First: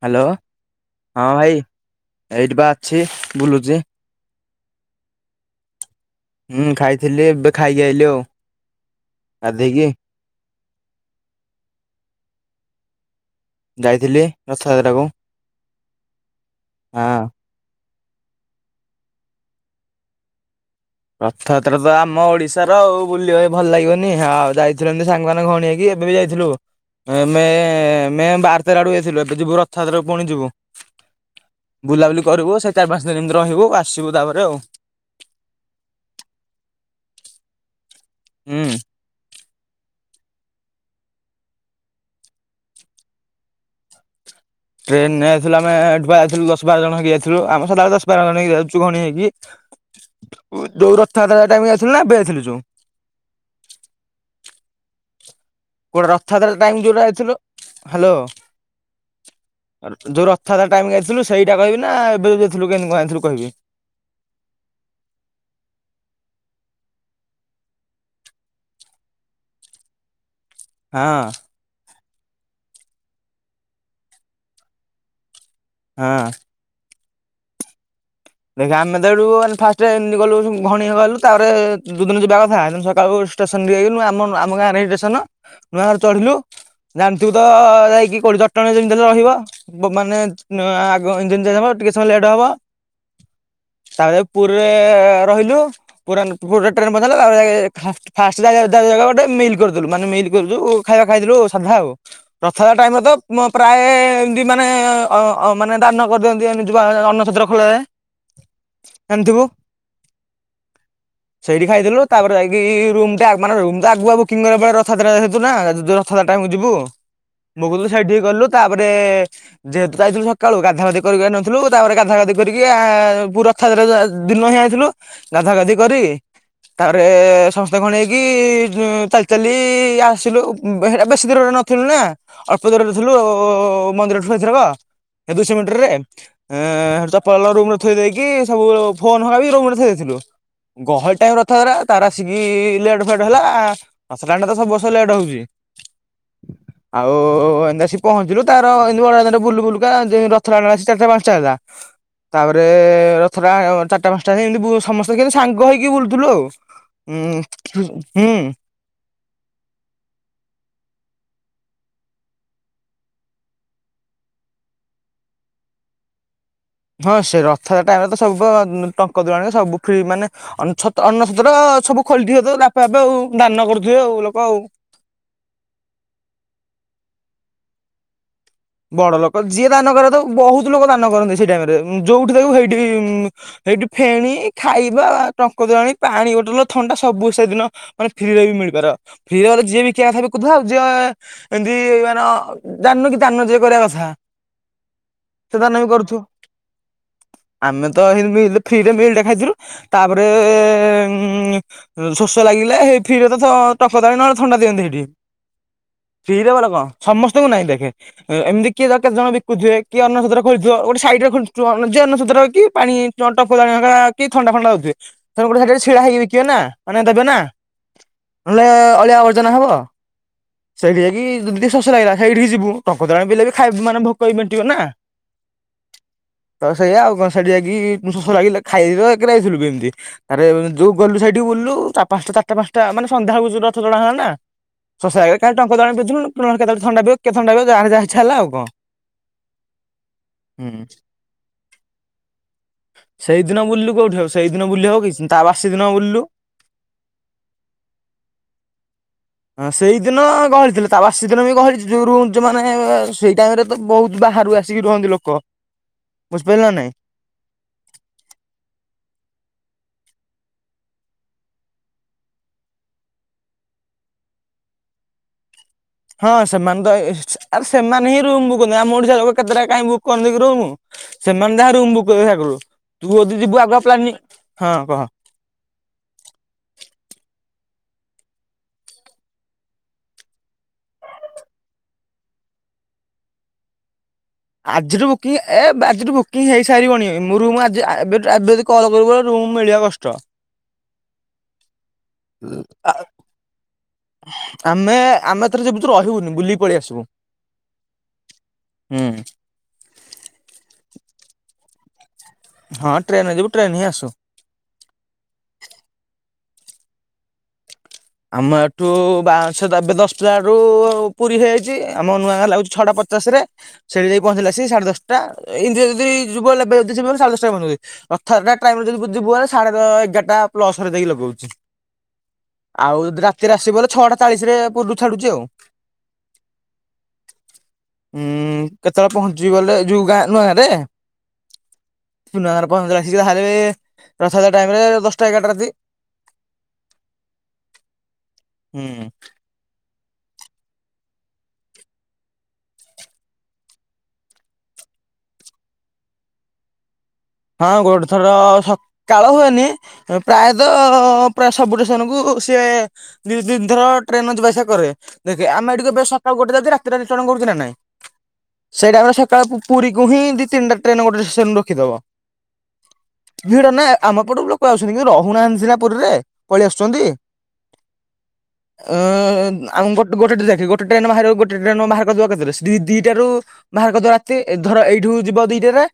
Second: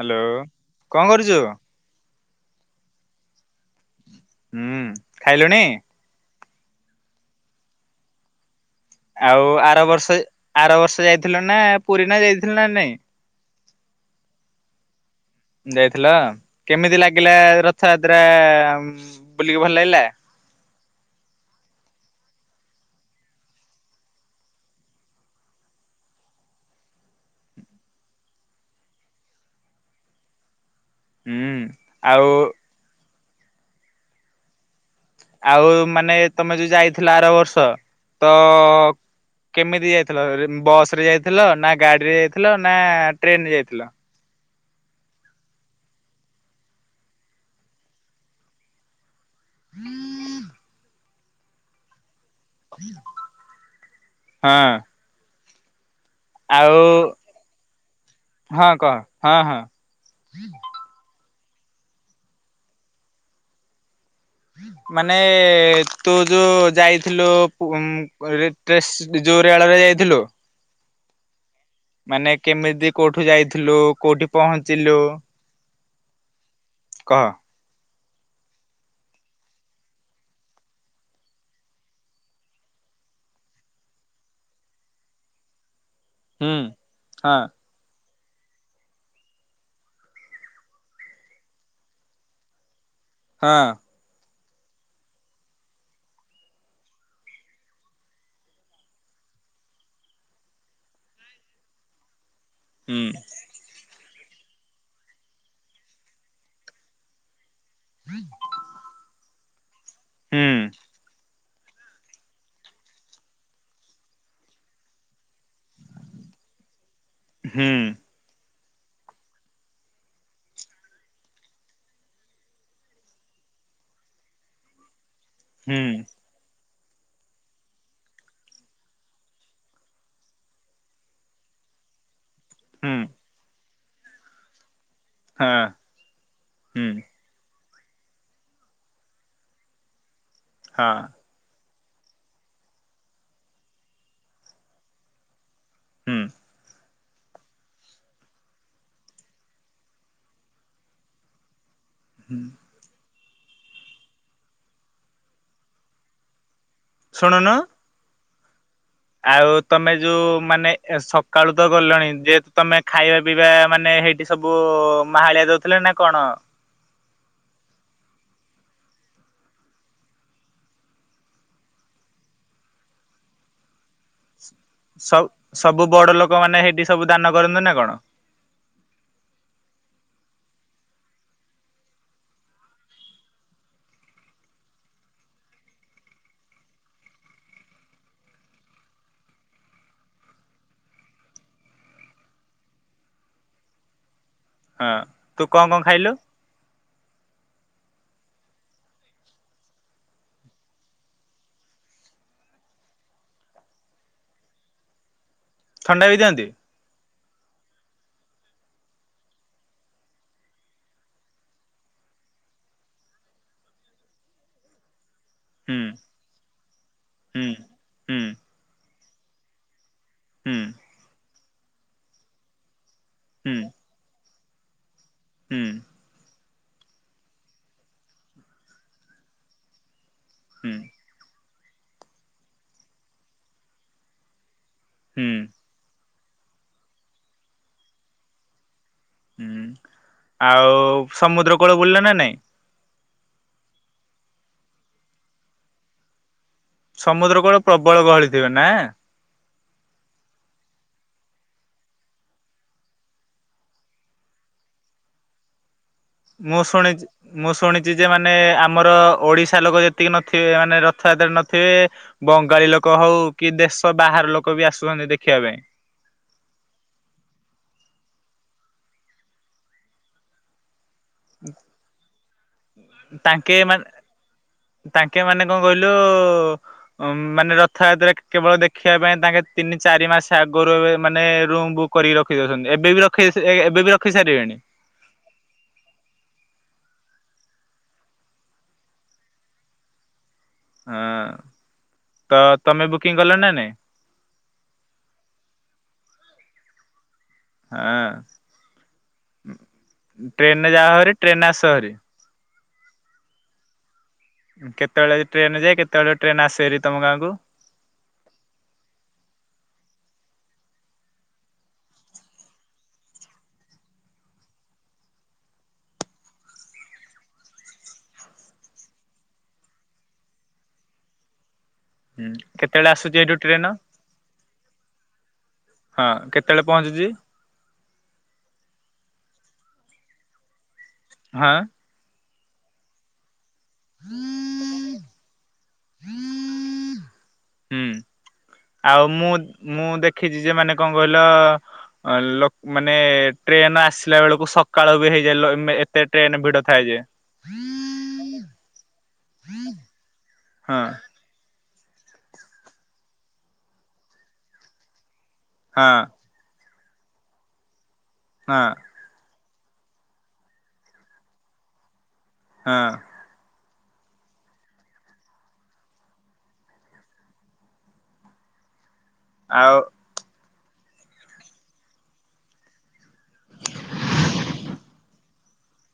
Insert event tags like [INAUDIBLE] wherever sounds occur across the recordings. Hello hello କଣ ହଁ କରୁଛୁ? ଭାଇ ଏଇଠି ପା ଅଛି ବୁଲୁଛି। ହୁଁ ଖାଇଲୁଣି? ହୁଁ ଖାଇଥିଲି ଏବେ ଖାଇକି ଆଇଲି ଆଉ। ଆଉ ଆର ଗାଧେଇକି ବର୍ଷ ଆର ବର୍ଷ ଯାଇଥିଲୁ ନା ପୁରୀ ନା ଯାଇଥିଲ ନା ନାଇଁ? ଯାଇଥିଲି ରଥଯାତ୍ରାକୁ ଯାଇଥିଲା କେମିତି ହଁ ଲାଗିଲା ର ଥ ଯାତ୍ରା ଉଁ ବୁଲିକି ଭଲ ଲାଗିଲା। ରଥଯାତ୍ରା ତ ଆମ ଓଡିଶାର ଆଉ ବୁଲିବା ପାଇଁ ଭଲ ଲାଗିବନି ଆଉ ଯାଇଥିଲୁ ଏମିତି ସାଙ୍ଗମାନେ ଘଉଣୀ ହେଇକି। ଏବେ ବି ଯାଇଥିଲୁ ଏ ମେ ମେ ବାର ତେର ଆଡକୁ ଯାଇଥିଲୁ ଏବେ ଯିବୁ ରଥଯାତ୍ରା କୁ ପୁଣି ଯିବୁ। ହୁଁ ବୁଲାବୁଲି ଆଉ କରିବୁ ସେ ଚାରି ପାଞ୍ଚ ଦିନ ଏମିତି ରହିବୁ ଆସିବୁ ତାପରେ ଆଉ। ଆଉ ମାନେ ତମେ ଯୋଉ ଯାଇଥିଲ ଆର ବର୍ଷ ତ। ହୁଁ କେମିତି ଯାଇଥିଲ ଅର ବସ ରେ ଯାଇଥିଲ ନା ଗାଡିରେ ଯାଇଥିଲ ନା ଟ୍ରେନ ରେ ଯାଇଥିଲ? ଟ୍ରେନ ରେ ଯାଇଥିଲୁ ଆମେ ଏଠୁ ପା ଯାଇଥିଲୁ ଦଶ ବାର ଜଣ ହେଇକି ଯାଇଥିଲୁ ଆମେ ସଦାବେଳେ ଦଶ ବାର ଜଣହେଇକି ଯାଉଛୁ ଘଣି ହେଇକି। ଉ ଯୋଉ ରଥଯାତ୍ରା ଟାଇମ ଯାଇଥିଲୁ ନା ଏବେ ଯାଇଥିଲୁ? ଯୋଉ ହଁ। କୋଉଟା ରଥଯାତ୍ରା ଆଉ ଟାଇମ ଯୋଉଟା ଯାଇଥିଲୁ ହାଲୋ। ହଁ କହ ହଁ ହଁ। ଅ ଯଉ ରଥଯାତ୍ରା ଟାଇମ ଯାଇଥିଲୁ ସେଇଟା କହିବି ନା ଏବେ ଯଉ ଯାଇଥିଲୁ କେମିତି କଣ ଯାଇଥିଲୁ କହିବି। ମାନେ ତୁ ଯୋଉ ଯାଇଥିଲୁ ପୁ ଉଁ କ ରେ ଟେସ ଯ ରେଳ ରେ ଯାଇଥିଲୁ। ହଁ। ମାନେ କେମିତି କୋଉଠୁ ଯାଇଥିଲୁ କୋଉଠି ପହଞ୍ଚିଲୁ। ହଁ। କହ। ଦେଖେ ଆମେ ତ ଏଠୁ ମାନେ ଫାଷ୍ଟରେ ଏମିତି ଗଲୁ ଘଣିଏ ଗଲୁ ତାପରେ ଯଉ ଦିନ ଯିବା କଥା ସେ ଦିନ ସକାଳୁ ଷ୍ଟେସନ ଏଇ ନୂଆ ଆମ ଆମ ଗାଁରେ ହିଁ ଷ୍ଟେସନ ନୂଆ ଗାଁରେ ଚଢିଲୁ ହୁଁ। ଜାଣିଥିବୁ ହଁ ତ ଯାଇକି। କଉଠି ଜଟଣୀରେ ଯେମିତି ହେଲେ ରହିବ ବୁ ମାନେ ନ ଆ-ଆଗ ଇଞ୍ଜିନ ଚେଞ୍ଜ ହବ ଟିକେ ସମୟ ଲେଟ ହବ। ହଁ। ତାପରେ ପୁରୀରେ ରହିଲୁ ପୁରୀ ପୁରୀରେ ଟ୍ରେନ ପଞ୍ଚାରିଲା ଫାଷ୍ଟ ଜା ଗୋଟେ ମିଲ୍ କରିଦେଲୁ ମାନେ ମିଲ କରୁଛୁ ଖାଇବା ଖାଇଦେଲୁ ସାଧା ଆଉ ରଥଯାତ୍ରା ଟାଇମରେ ହୁଁ ତ ମ ପ୍ରାୟେ ମାନେ ଅ ମାନେ ଦାନ କରିଦିଅନ୍ତି ଏମିତି ଅନ୍ନ ଛତ୍ର ଖୋଲାଯାଏ। ଜାଣିଥିବୁ। ହୁଁ। ସେଇଠି ଖାଇଥିଲୁ ତାପରେ ଯାଇକି ରୁମ୍ ଟେ ମାନେ ରୁମ ଟା ଆଗୁଆ ବୁକିଙ୍ଗ କରିବାକୁ ପଡିବ ରଥଯାତ୍ରା ଯେହେତୁନା ଯଦି ରଥଯା ଯିବୁ ହୁଁ [UNINTELLIGIBLE] ତାପରେ ଯେହେତୁ ଯାଇଥିଲୁ ସକାଳୁ ଗାଧା ଗଧି କରିପାରି ନଥିଲୁ ତାପରେ ଗାଧା ଗାଧି କରି କି ଆ ରଥଯାତ୍ରା ଦିନହିଁ ଯାଇଥିଲୁ ଗାଧା ଗାଧି ହୁଁ କରି ତାପରେ ସମସ୍ତେ କଣ ହେଇକି ଚାଲି ଚାଲି ଆସିଲୁ ହେରା ବେଶୀ ଦୂରରେ ନଥିଲୁ ନା ଅଳ୍ପ ହୁଁ ଦୂରରେଥିଲୁ ମନ୍ଦିର ଠୁ ଏଇଥରକ ଦୁଇଶ ହଁ ମିଟର ରେ ଏଁ ହୁଁ ହେଇଠୁ ତ ରୁମରେ ଥୋଇ ଦେଇକି ସବୁ ଫୋନ ହକାବି ରୁମ ରେ ଥୋଇ ଦେଇଥିଲୁ ହଁ ଗହଳି ଟାଇମ ରଥଯାତ୍ରା ତାର ଆସିକି ଲେଟ୍ ଫେଟ୍ ହେଲା ଆସିଲାଣ୍ଡେ ତ ସବୁ ବସ ଲେଟ୍ ହଉଛି। ହୁଁ। ଆଉ ଏମିତି ଆସି ପହଞ୍ଚିଲୁ ତାର ଏମିତିଡ ବୁଲୁ ବୁଲୁକା ରଥ ଲାଣ ଚାରିଟା ପାଞ୍ଚଟା ହେଲା। ହୁଁ ତାପରେ ରଥଟା ଚାରିଟା ପାଞ୍ଚଟା ଯ ଏମିତି ସମସ୍ତେ କେମତି ସାଙ୍ଗ ହେଇକି ବୁଲୁଥିଲୁ ଆଉ। ଶୁଣୁନୁ ହୁଁ ହୁଁ। ଆଉ ତମେ ଯୋଉ ମାନେ ସକାଳୁ ତ ଗଲଣି ଯେହେତୁ ତମେ ଖାଇବା ପିଇବା ମାନେ ହେଇଠି ସବୁ ମାହାଳିଆ ଦଉଥିଲେ ନା କଣ? ହଁ ସେ ରଥଯାତ୍ରା ଟାଇମରେ ତ ସବୁ ଟଙ୍କ ତୁରାଣୀ ସବୁ ଫ୍ରି ମାନେ ଅର୍ଣ୍ଣ ଛତ୍ର ତ ସବୁ ଖୋଲିଥିବ ତ ବାପେ ବାପେ ଆଉ ଦାନ କରୁଥିବେ ଆଉ ଲୋକ ଆଉ ସ ସବୁ ବଡ ଲୋକ ମାନେ ସହେଇଠି ସବୁ ଦାନ କରନ୍ତି ନା କଣ? ବଡ ଲୋକ ଯିଏ ଦାନ କଥାଉ ବହୁତ ଲୋକ ଦାନ କରନ୍ତି ସେଇ ଟାଇମରେ ଯୋଉଠି ଦେଖ ହେଇଠି ହେଇଠି ଫେଣି ଖାଇବା ଟଙ୍କ ତୋରାଣି ପାଣି ବୋଟଲ ଥଣ୍ଡା ସବୁ ସେଦିନ ମାନେ ଫ୍ରିରେ ବି ମିଳେ ପିବାର ଫ୍ରିରେ ଯିଏ ବିକିବା କଥା ବିକୁ ଥାଉ ଆଉ ଯିଏ ଏମତି ମାନ ଜାଣିନୁ କି ଦାନ ଯିଏ କରିବା କଥା ହଁ ତୁ ସେ କଣ କଣ ଦାନ ବି ଖାଇଲୁ କରୁଥିବ ଆମେ ତ ହିନ୍ତି ମିଲ ଫ୍ରିରେ ମିଲ ଟେ ଖାଇଥିଲୁ ତାପରେ ଏ ଏ ଇଁ ଶୋଷ ଲାଗିଲା ଫ୍ରିରେ ତ ଟଙ୍କ ତୋରାଣି ନହେଲେ ଥଣ୍ଡା ଦିଅନ୍ତି ହେଠି। ଥଣ୍ଡା ବି ଦିଅନ୍ତି? ଫ୍ରିରେ ବାଲା କଣ ସମସ୍ତଙ୍କୁ ନାଇଁ ଦେଖେ ଏମିତି କିଏ କେତେ ଜଣ ବିକୁଥିବ କିଏ ଅନ୍ନଛତ୍ର ଖୋଲିଥିବ ଗୋଟେ ସାଇଡରେ ଖୋଲିଥିବ ଅନ୍ନଛତ୍ର କି ପାଣି ଜଣ୍ଟ ଫୋଲାଣି କି ଥଣ୍ଡା ଫଣ୍ଡା ହଉଥିବେ ସେ ଗୋଟେ ସେରେ ହୁଁ ଛିଡା ହେଇକିିବେ ନା ମାନେ ଦେବେ ନା ହୁଁ ହୁଁ ନହେଲେ ଅଳିଆ ଆବର୍ଜନ ହବ ହୁଁ ସେଇଠି ଯାଇକି ଯଦି ଟିକେ ଶୋଷ ଲାଗିଲା ସେଇଠିକି ଯିବୁ ଟଙ୍କତୋରାଣି ପିଇଲେବି ହୁଁ ଖାଇ ମାନେ ଭୋକ ବି ମେଣ୍ଟିବ ନା। ହୁଁ। ତ ସେଇୟା ଆଉ କଣ ସେଠି ଯାଇକି ଶୋଷ ଲାଗିଲେ ଖାଇବାକୁ ଯାଇଥିଲୁ କେମିତି। ଆରେ ହୁଁ ଯଉ ଗଲୁ ସେଇଠି ବୁଲିଲୁ ପାଞ୍ଚଟା ଚାରଟା ପାଞ୍ଚଟା ମେ ସନ୍ଧ୍ୟା ହକୁ ଯ ରଥ ଟଣା ହେଲା ନା ଶୋଷ ହୁଁ। ଲାଗିଲା ଖାଲି ଟଙ୍କ ତୋରାଣି ପିଉଥିଲୁ କେତେବେଳେ ଥଣ୍ଡା ପିଉ କିଏ ଥଣ୍ଡା ପିଉ ଜାର ଯାହା ଇଚ୍ଛା ହେଲା ଆଉ ହୁଁ ହୁଁ। ଆଉ ସମୁଦ୍ର କୂଳ ବୁଲିଲେ ନା ନାଇଁ? ସେଇଦିନ ବୁଲିଲୁ କୋଉଠି ହଉ ସେଇଦିନ ବୁଲି ହବ କି ତା ବାଷି ଦିନ ବୁଲିଲୁ। ସମୁଦ୍ର କୂଳ ପ୍ରବଳ ଗହଳି ଥିବେ ନା? ହଁ ସେଇ ଦିନ ଗହଳି ଥିଲେ ତା ବାଷ ଦିନ ବି ଗହଳି ଯଉ ରୁହ ମାନେ ସେଇ ଟାଇମ ରେ ତ ବହୁତ ବାହାରୁ ଆସିକି ରୁହନ୍ତି। ଲୋକ ମୁଁ ବୁଝିପାରିଲ ନା ନାଇଁ। ଶୁଣିଛି ମୁଁ ଶୁଣିଛି ଯେ ମାନେ ଆମର ଓଡିଶ ର ଲୋକ ଯେତିକି ନଥିବେ ମାନେ ରଥଯାତ୍ରା ନଥିବେ ବଙ୍ଗାଳୀ ଲୋକ ହଉ କି ଦେଶ ବାହାର ଲୋକ ବି ଆସୁଛନ୍ତି ଦେଖିବା ପାଇଁ। ହଁ ସେମାନେ ତ ଏଇ ଆରେ ସେମାନେ ହିଁ ରୁମ ବୁକ୍ କରନ୍ତି ଆମ ଓଡିଶା ଲୋକ କେତେଟା କାଁଇ ବୁକ୍ କରନ୍ତି ରୁମ? ସେମାନେ ଯାହା ରୁମ ବୁକ୍ କରିବେ ଆଗରୁ ତୁ ଯଦି ଯିବୁ ତାଙ୍କେ ଆଗୁଆ ମାନେ ପ୍ଲାନିଂ ହଁ କହ। ତାଙ୍କେ ମାନେ କଣ କହିଲୁ ମାନେ ର ରଥାଯାତରେ କେବଳ ଦେଖିବା ପାଇଁ ତାଙ୍କେ ତିନି ଚାରି ମାସ ଆଗରୁ ଏବେ ମାନେ ରୁମ୍ ବୁକ୍ କରିକି ରଖି ଦେଉଛନ୍ତି। ଏବେ ବି ରଖେଇ ଥିବେ ଏ-ଏବେ ବି ର ଆଜିର ବୁକିଂ ଏ ଆଜିଠୁ ବୁକିଂ ହେଇସାରିବନି ମୁଁ ରୁମ୍ ଏବେ ଏବେ ଯଦି କଲ୍ କରିବୁ ରୁମ ମିଳିବା କଷ୍ଟ। ହଁ। ତ ତମେ ବୁକିଂ କଲ ନା ନାଇଁ ଆ-ଆମେ ଆମେ ଥରେ ଯେ [UNINTELLIGIBLE] ରହିବୁନି ବୁଲୀ ପଳେଇ ଆସିବୁ। ହୁଁ ହଁ ଟ୍ରେନରେ ଯାହା ହରି ଟ୍ରେନରେ ଆସ ହରି। ହଁ ଟ୍ରେନ ଯିବୁ ଟ୍ରେନ୍ ହିଁ ଆସୁ। କେତେବେଳେ ଟ୍ରେନ ଯାଏ କେତେବେଳେ ଟ୍ରେନ ଆସେହେରି ତମ ଗାଁକୁ? ଆମ ଏଠୁ ବାଁଶ ତ ଏବେ ଦଶଟାୁ ପୁରୀ ହେଇଯାଇଛି ଆମ ନୂଆଖ ଲାଗୁଛି ଛଟା ପଚା ପଚାଶରେ ସେଠି ଯାଇ ପହଞ୍ଚିଲା ଅସି ସାଢେ ଦଶଟା ଇନ୍ଦି ଯଦି ଯୁଗ ସାଢ଼େ। [INAUDIBLE] ରଥଯାତ୍ରା ଟାଇମରେ ଯଦି ତୁ ଯିବୁ ହେଲେ ସାଢେ ଦଶ ଏଗାରଟା ପ୍ଲସରେ ଯାଇକି ଲଗଉଛି। ହୁଁ। କେତେବେଳେ ଆଉ ଆସୁଛି ଯଦି ଏଇଠୁ ରାତିରେ ଟ୍ରେନ ଆସିବୁ ହେଲେ ଛଅଟା ଚାଳିଶରେ ପୂର୍ବରୁ ଛାଡୁଛି ଆଉ। ହଁ କେତେବେଳେ ପହଞ୍ଚୁଛି ହୁଁ କେତେବେଳେ ପହଞ୍ଚିବ ବଲେ ଯୋଉ ଗାଁ ନୂଆଁ ଗାଁରେ? ହଁ। ପୁରେ ପହଞ୍ଚସି ତାହେଲେ ରଥଯାତ୍ରା ଟାଇମ ରେ [UNINTELLIGIBLE] ଏଗାର ଟା ରାତି। ହୁଁ। ହୁଁ। ଆଉ ମୁଁ ମୁଁ ଦେଖିଛି ଯେ ସେ ମାନେ କଣ କହିଲ? ଲ ମାନେ ଟ୍ରେନ ଆସିଲା ବେଳକୁ ସକାଳୁ ବି ହେଇଯାଏ ଲୋ ଏତେ ଟ୍ରେନ ଭିଡ ଥାଏ ଯେ। ହଁ ଗୋଟେ ଥର ସକାଳ ହୁଏନି ପ୍ରାୟତଃ ହଁ ପୁରା ସବୁ ଷ୍ଟେସନକୁ ସିଏ ଦି ଦିନଥର ଟ୍ରେନ ଯିବା ଆସିବା କରେ। ଦେଖେ ଆମେ ହଁ ଟିକେ ଏବେ ସକାଳୁ ଗୋଟେ ରାତି ରାତିରେ ନିର୍ଚଳନ ହୋଉଛି ନା ନାଇଁ? ହଁ ସେଇଟା ଆମେ ସକାଳୁକୁ ପୁରି କୁ ହିଁ ଦି ତିନଟା ଟ୍ରେନ ଗୋଟେ ଷ୍ଟେସନରୁ ରଖିଦବ। ହଁ। ଭିଡ ନା ଆମ ପଟକୁ ଲୋକ ଆସଛନ୍ତି କି ରହୁ ନାହାନ୍ତି ପୁରିରେ, ପଳେଇ ଆସୁଛନ୍ତି। ଆଃ ଆଉ ଆମ ଗୋଟେ ଗୋଟେ ଦେଖ [INAUDIBLE] ଗୋଟ ଟ୍ରେନ ବାହାରିବ ଗୋଟେ ଟ୍ରେନ ବାହାର କରିଦବା କେତେରେ ଦି-ଦିଟା ରୁ ବାହାର କରିଦବା ରାତି ଧର ଏଇଠୁ ଯିବ ଦିଟାରେ।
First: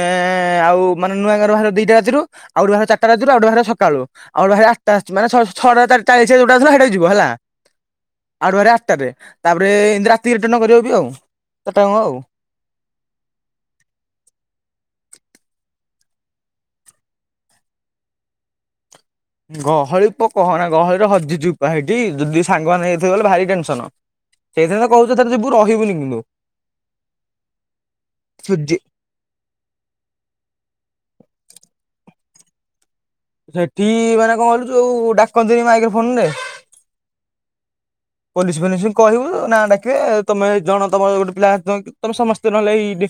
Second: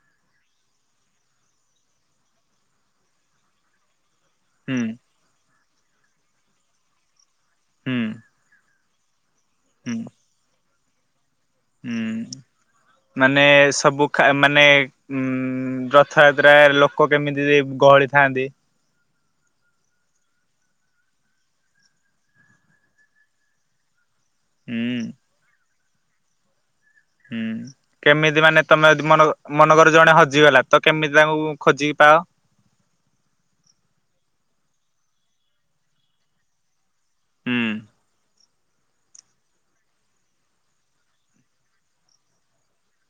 ଏଁ ଆଉ ମାନେ ନୂଆ ଗର ବାହାରିବ ଦିଟା ରାତିରୁ ଆଉ ବାହାରିବ ଚାରିଟା ରାତିରୁ ଆଉେ ବାହାରିବ ସକାଳୁ। ଆଉ ବାହାରିବା ହୁଁ ଆଠଟା ଆସଛି ମାନେ ଛଅ-ଛଅଟା ଚା-ଚାଳିଶ ଯୋଉଟା ଆଉଥିଲା ହେଇଟା ଯିବ ହେଲା ହୁଁ ଆଉ ଗୋଟେ ବାହାରିବ ଆଠ ତାପରେ ହୁଁ ଏ ରାତି ରିଟର୍ଣ୍ଣ କରିବ ବି ଆଉ। ଚାରିଟା ଯାକ ହୁଁ ଆଉ। ମାନେ ସବୁ କା ମାନେ ଉଁ ଉଁ ରଥଯାତ୍ରା ଲୋକ କେମିତି ଗହଳି ଥାନ୍ତି? ଗହଳି ପ କହନା ଗହଳିର ହଜିଯିବୁପା ହେଇଠି ଯଦି ସାଙ୍ଗମାନେ ହେଇଥିବ ବଲେ ଭାରି ଟେନସନ। ସେଇଥିନ ତ କହୁଛ ହୁଁ ତ ଥରେ ଯିବୁ ରହିବୁନି କିନ୍ତୁ ହୁଁ କେମିତି ମାନେ ତମେ ଯଦି ମନ ମନଗର ଜଣେ ହଜିଗଲା ତ କେମିତି ତାଙ୍କୁ ଖୋଜିକି ପାଅ। ସେଠି ମାନେ କଣ କହିଲୁ ଯୋଉ ଡାକନ୍ତିନି ମାଇକ ଫୋନରେ ହୁଁ ପୋଲିସ ଫୋଲିିସ କହିବୁ ନାଁ ଡାକିବେ ତମେ ଜଣ ତମର ଗୋଟେ ପିଲା ତମେ ସମସ୍ତେ ନହେଲେ ଏଇ ଡି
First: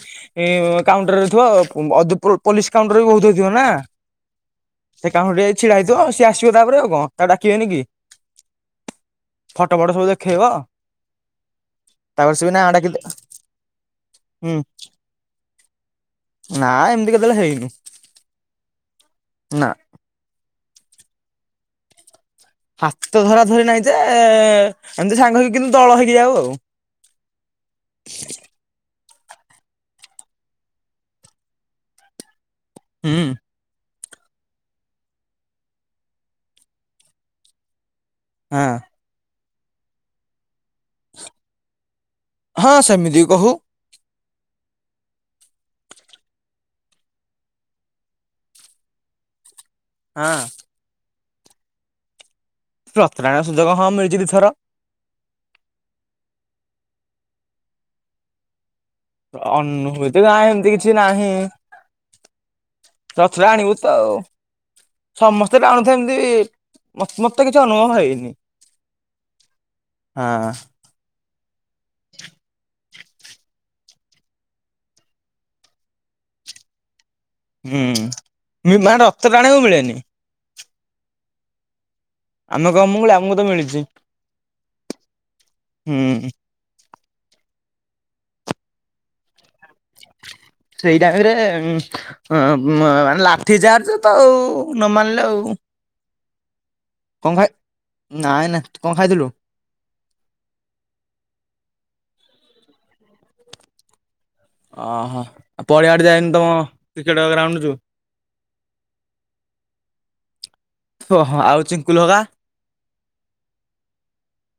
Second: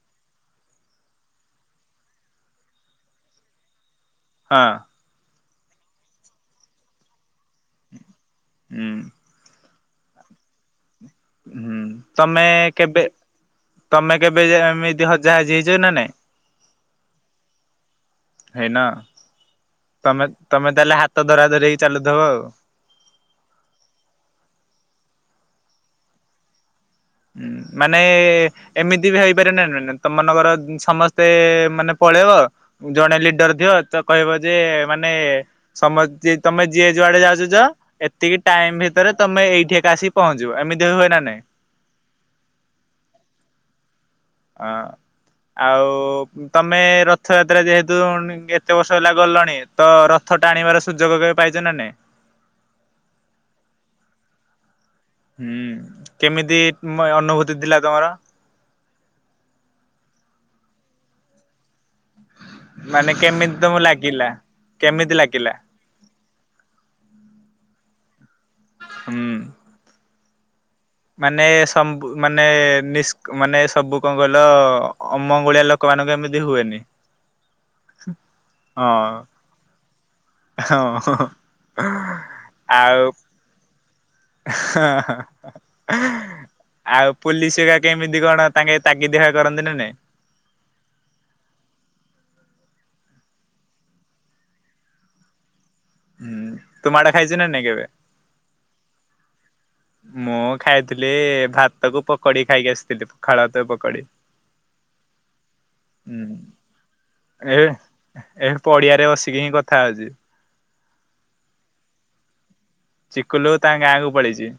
କାଉଣ୍ଟରରେ ଥିବ [UNINTELLIGIBLE] ପୋଲିସ କାଉଣ୍ଟର ବି ବହୁତ ହେଇଥିବନା। ହଁ ସେ କାଉଁ ଟେ ଛିଡା ହେଇଥିବ ଆଉ ସିଏ ଆସିବ ତାପରେ ଆଉ କଣ ତାକୁ ଡାକିବେନି କି? ହୁଁ। ଫଟ ଫଟ ସବୁ ଦେଖେଇବ। ହୁଁ ତାପରେ ତମେ ସେ ବି ନାଁ ଡାକିଲେ କେବେ? ତମେ କେବେ ହୁଁ ଯେ ଏମିତି ହଜା ହାଜି ହେଇଚ ନା ନାଇଁ? ନା ଏମିତି କେତେବେଳେ ହେଇନି ହେଇନ ନା। ତମେ ତମେ ତାହେଲେ ହାତ ଧରା ଧରି ହେଇ ଚାଲୁଥିବ ଆଉ? ହାତ ଧରା ଧରି ନାହିଁ ଯେ ଏମିତି ସାଙ୍ଗ କିନ୍ତୁ ଦଳ ହେଇକି ଯାଉ ଆଉ। ହଁ ମାନେ ଏମିତି ବି ହେଇପାରେ ନା ନା ନା ତମ ମାନଙ୍କର ସମସ୍ତେ ମାନେ ପଳେଇବ ଜଣେ ହୁଁ। ଲିଡର ଦିଅ ତ କହିବ ଯେ ମାନେ ସମସ୍ତ ତମେ ଯିଏ ଯୁଆଡେ ଯାଉଛ ଯାଅ ଏତିକି ହଁ ଟାଇମ ଭିତରେ ତମେ ଏଇଠି ଏକା ଆସି ପହଞ୍ଚିବ, ଏମିତି ହୁଏ ନା ନାଇଁ? ହଁ ସେମିତିି କହୁ। ଆ ଆଉ ତମେ ରଥଯାତ୍ରା ଯେହେତୁ କେତେ ବର୍ଷ ହେଲା ଗଲଣି? ତ ହଁ। ରଥ ଟାଣିବାର ସୁଯୋଗ କେବେ ପାଇଛ ନା ନାଇଁ? ରଥ ଟାଣିବାର ସୁଯୋଗ ହଁ ମିଳିଛି ଦିଥର। ହୁଁ କେମିତି ଅନୁଭୂତି ଥିଲା ତମର? ଅନୁଭୂତି ନା ଏମିତି କିଛି ନାହିଁ। ମାନେ ରଥ କେମିତି ଟାଣିବୁ ତମକୁ ତଉ ଲାଗିଲା କେମିତି ଲାଗିଲା ସମସ୍ତେ ଟାଣୁ ଥାନ୍ତି। ମ-ମତେ କିଛି ଅନୁଭବ ହେଇନି। ହୁଁ। ହଁ। ମାନେ ସବୁ ମାନେ ନି ମାନେ ସବୁ କଣ କହିଲ ଅମଙ୍ଗୁଳିଆ ଲୋକମାନଙ୍କୁ ଏମିତି ହୁଏନି। ହୁଁ ନା ରଥ ଟାଣିବାକୁ ମିଳେନି। ହଁ ହଁ। ଆମେ କଣ ଅମଙ୍ଗୁଳିଆ ଆମକୁ ତ ମିଳିଛି। ହ ହ ହୁଁ। ଆଉ ପୋଲିସ କେମିତି କଣ ତାଙ୍କେ ତାଗିଦ୍ ହ ସେଇଟାଇମ ରେ ମ-ମ ଲାଠି ଚାର୍ଜ ତ ଆଉ ନ ମାନିଲେ ଆଉ। ହୁଁ ତୁ ମାଡ କଣ ଖାଇଛୁ ନା ଖାଇ ନାଇଁ କେବେ? ନାଇଁ ନାଇଁ ତୁ କଣ ଖାଇଥିଲୁ? ମୁଁ ଖାଇଥିଲି ଭାତ କୁ ପକୋଡି। ଖାଇକି ଆସିଥିଲି ପଖାଳ ଭାତ କୁ ପକୋଡି। ଓହୋ ପଡିଆଡେ ଯାଇନୁ ତମ କ୍ରିକେଟ ଗ୍ରାଉଣ୍ଡୁ ଯୋଉ ଏଠି ପଡିଆରେ ବସିକି ହିଁ କଥା ହଉଛି। ଓହୋ ଆଉ ଚିଙ୍କୁଲ ହଗା? ଚିକୁଲୁ ତାଙ୍କ ଗାଁକୁୁ ପଳେଇଛି।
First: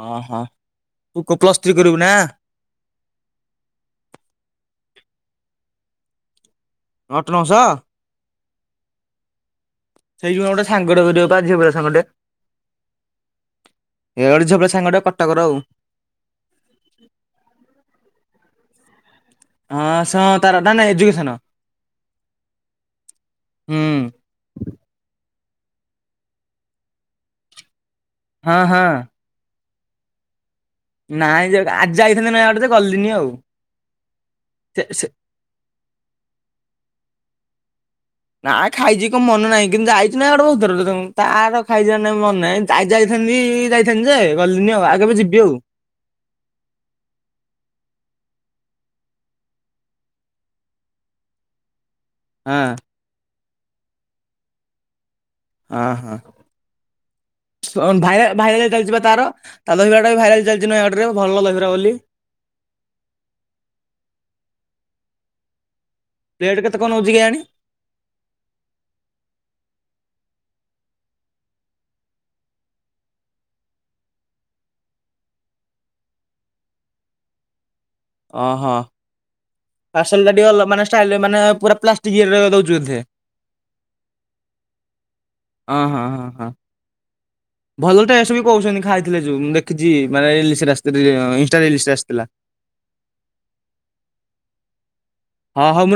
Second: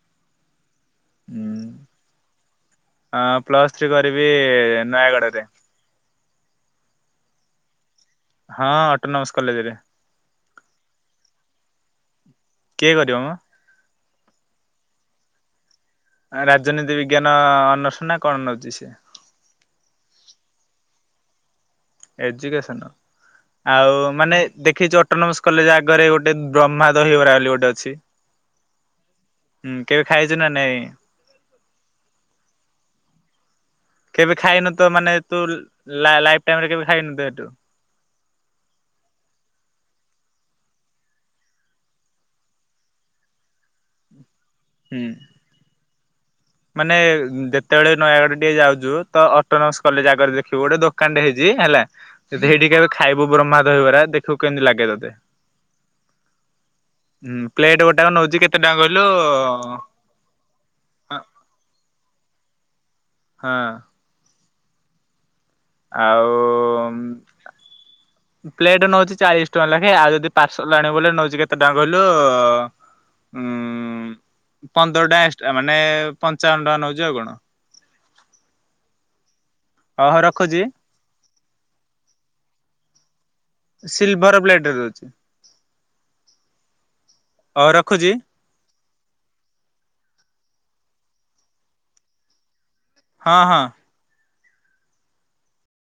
ଅହୋ ତୁ ପ୍ଲସ୍ ଥ୍ରୀ କରିବୁ ନା? ହଁ ପ୍ଲସ୍ ଥ୍ରୀ କରିବି ନୟାଗଡରେ। ଅଟୋନମସ? ହଁ ଅଟୋନମସ୍ କଲେଜରେ। ସେଇଠି ବା ଗୋଟେ ସାଙ୍ଗଟେ କରିବ ବା ଝିଅ ପିଲା ସାଙ୍ଗଟେ। କିଏ କରିବ ମ? ଏ ଗୋଟେ ଝିଅ ପିଲା ସାଙ୍ଗ ଟେ କଟକର ଆଉ। ରାଜନୀତି ବିଜ୍ଞାନ ଅନର୍ଷ ନା କଣ ନଉଚି ସେ? ଅନସ ତାର ନା ନା ଏଜୁକେସନ। ଏଜୁକେସନ ହୁଁ ଆଉ ମାନେ ଦେଖିଛ ଅଟୋନମସ କଲେଜ ଆଗରେ ଗୋଟେ ବ୍ରହ୍ମା ଦହିବରା ବୋଲି ଗୋଟେ ଅଛି। ହଁ। ହୁଁ କେବେ ଖାଇଛୁ ନାଁ? ନାଇଁ ଆଜି ଯାଇଥାନ୍ତେ ନୟାଗଡ଼ ଜେ ଗଲିନି ଆଉ। କେବେ ଖାଇନ ସେ ତ ସେ ମାନେ ତୁ ଲା-ଲାଇଫ ଟାଇମ ରେ କେବେ ଖାଇନୁ ତୁ ଏଠୁ? ନା ଖାଇଛି କଣ ମନ ନାହିଁ କିନ୍ତୁ [UNINTELLIGIBLE] ତାର ଖାଇଛି ନା ନାହିଁ ମନେ ନାହିଁ [UNINTELLIGIBLE] ଯାଇଥାନ୍ତି ଯେ ଗଲିନି ଆଉ ଆଉ ହୁଁ। କେବେ ଯିବି ଆଉ। ମାନେ ଯେତେବେଳେ ନୟାଗଡ଼ ଟିକେ ଯାଉଛୁ ତ ଅଟୋନମସ କଲେଜ ଆଗରେ ଦେଖିବୁ ଗୋଟେ ଦୋକାନଟେ ହେଇଛି ହେଲା ସେ ଆଉ ସେଇଠିକେବେ ଖାଇବୁ ବ୍ରହ୍ମା ଧହିବରା ଦେଖିବୁ କେମିତି ଲାଗେ ତତେ? ହଁ ହଁ। ହୁଁ ପ୍ଲେଟ ଭ ଗୋଟାକ ନଉଛି କେତେ ଭାଇରାଲ ଟଙ୍କା ଚାଲିଛି କହିଲୁ ତାର ତା ଦହିବାଟା ବି ଭାଇରାଲ ଚାଲିଛି ନୟାଗଡ଼ ଭଲ ଲାଗିଲା ବୋଲି। ହଁ। ଆଉ ପ୍ଲେଟ୍ କେତେ କଣ ନଉଛି କେଜାଣି ପ୍ଲେଟ ନଉଛି ଚାଳିଶ ଟଙ୍କା ଲେଖେ ଆଉ ଯଦି ପାର୍ସଲ ଆଣିବୁ ବୋଲେ ନେଉଛି କେତେ ଟଙ୍କା କହିଲୁ? ଉଁ ପନ୍ଦର ଟା ଏକ୍ସଟ୍ରା ମାନେ ପଞ୍ଚାବନ ଟଙ୍କା ନଉଛି ଆଉ କଣ? ଓହୋ। ଓହୋ ପାର୍ସଲ ଟା ରଖୁଛି ଟିକେଲ ମାନେଷ୍ଟାଇଲ ମାନେ ପୁରା ପ୍ଲାଷ୍ଟିକ ଇଏ ରେ ଦେଉଛି ବୋଧେ ସିଲଭର ବ୍ଲେଡର ଦଉଚି। ହଁ ହଁ ହଁ ହଁ ଭଲ ତ ଏସବ ବି କହୁଛନ୍ତି ଖାଇଥିଲେ ଯୋଉ ମୁଁ ଦେଖିଛି ମାଏଲିସ ସେଥିରେ ଇନଷ୍ଟା ରୀଲସ ରେ ଆସିଥିଲା। ହଁ ହଁ। ହଁ ମୁଁ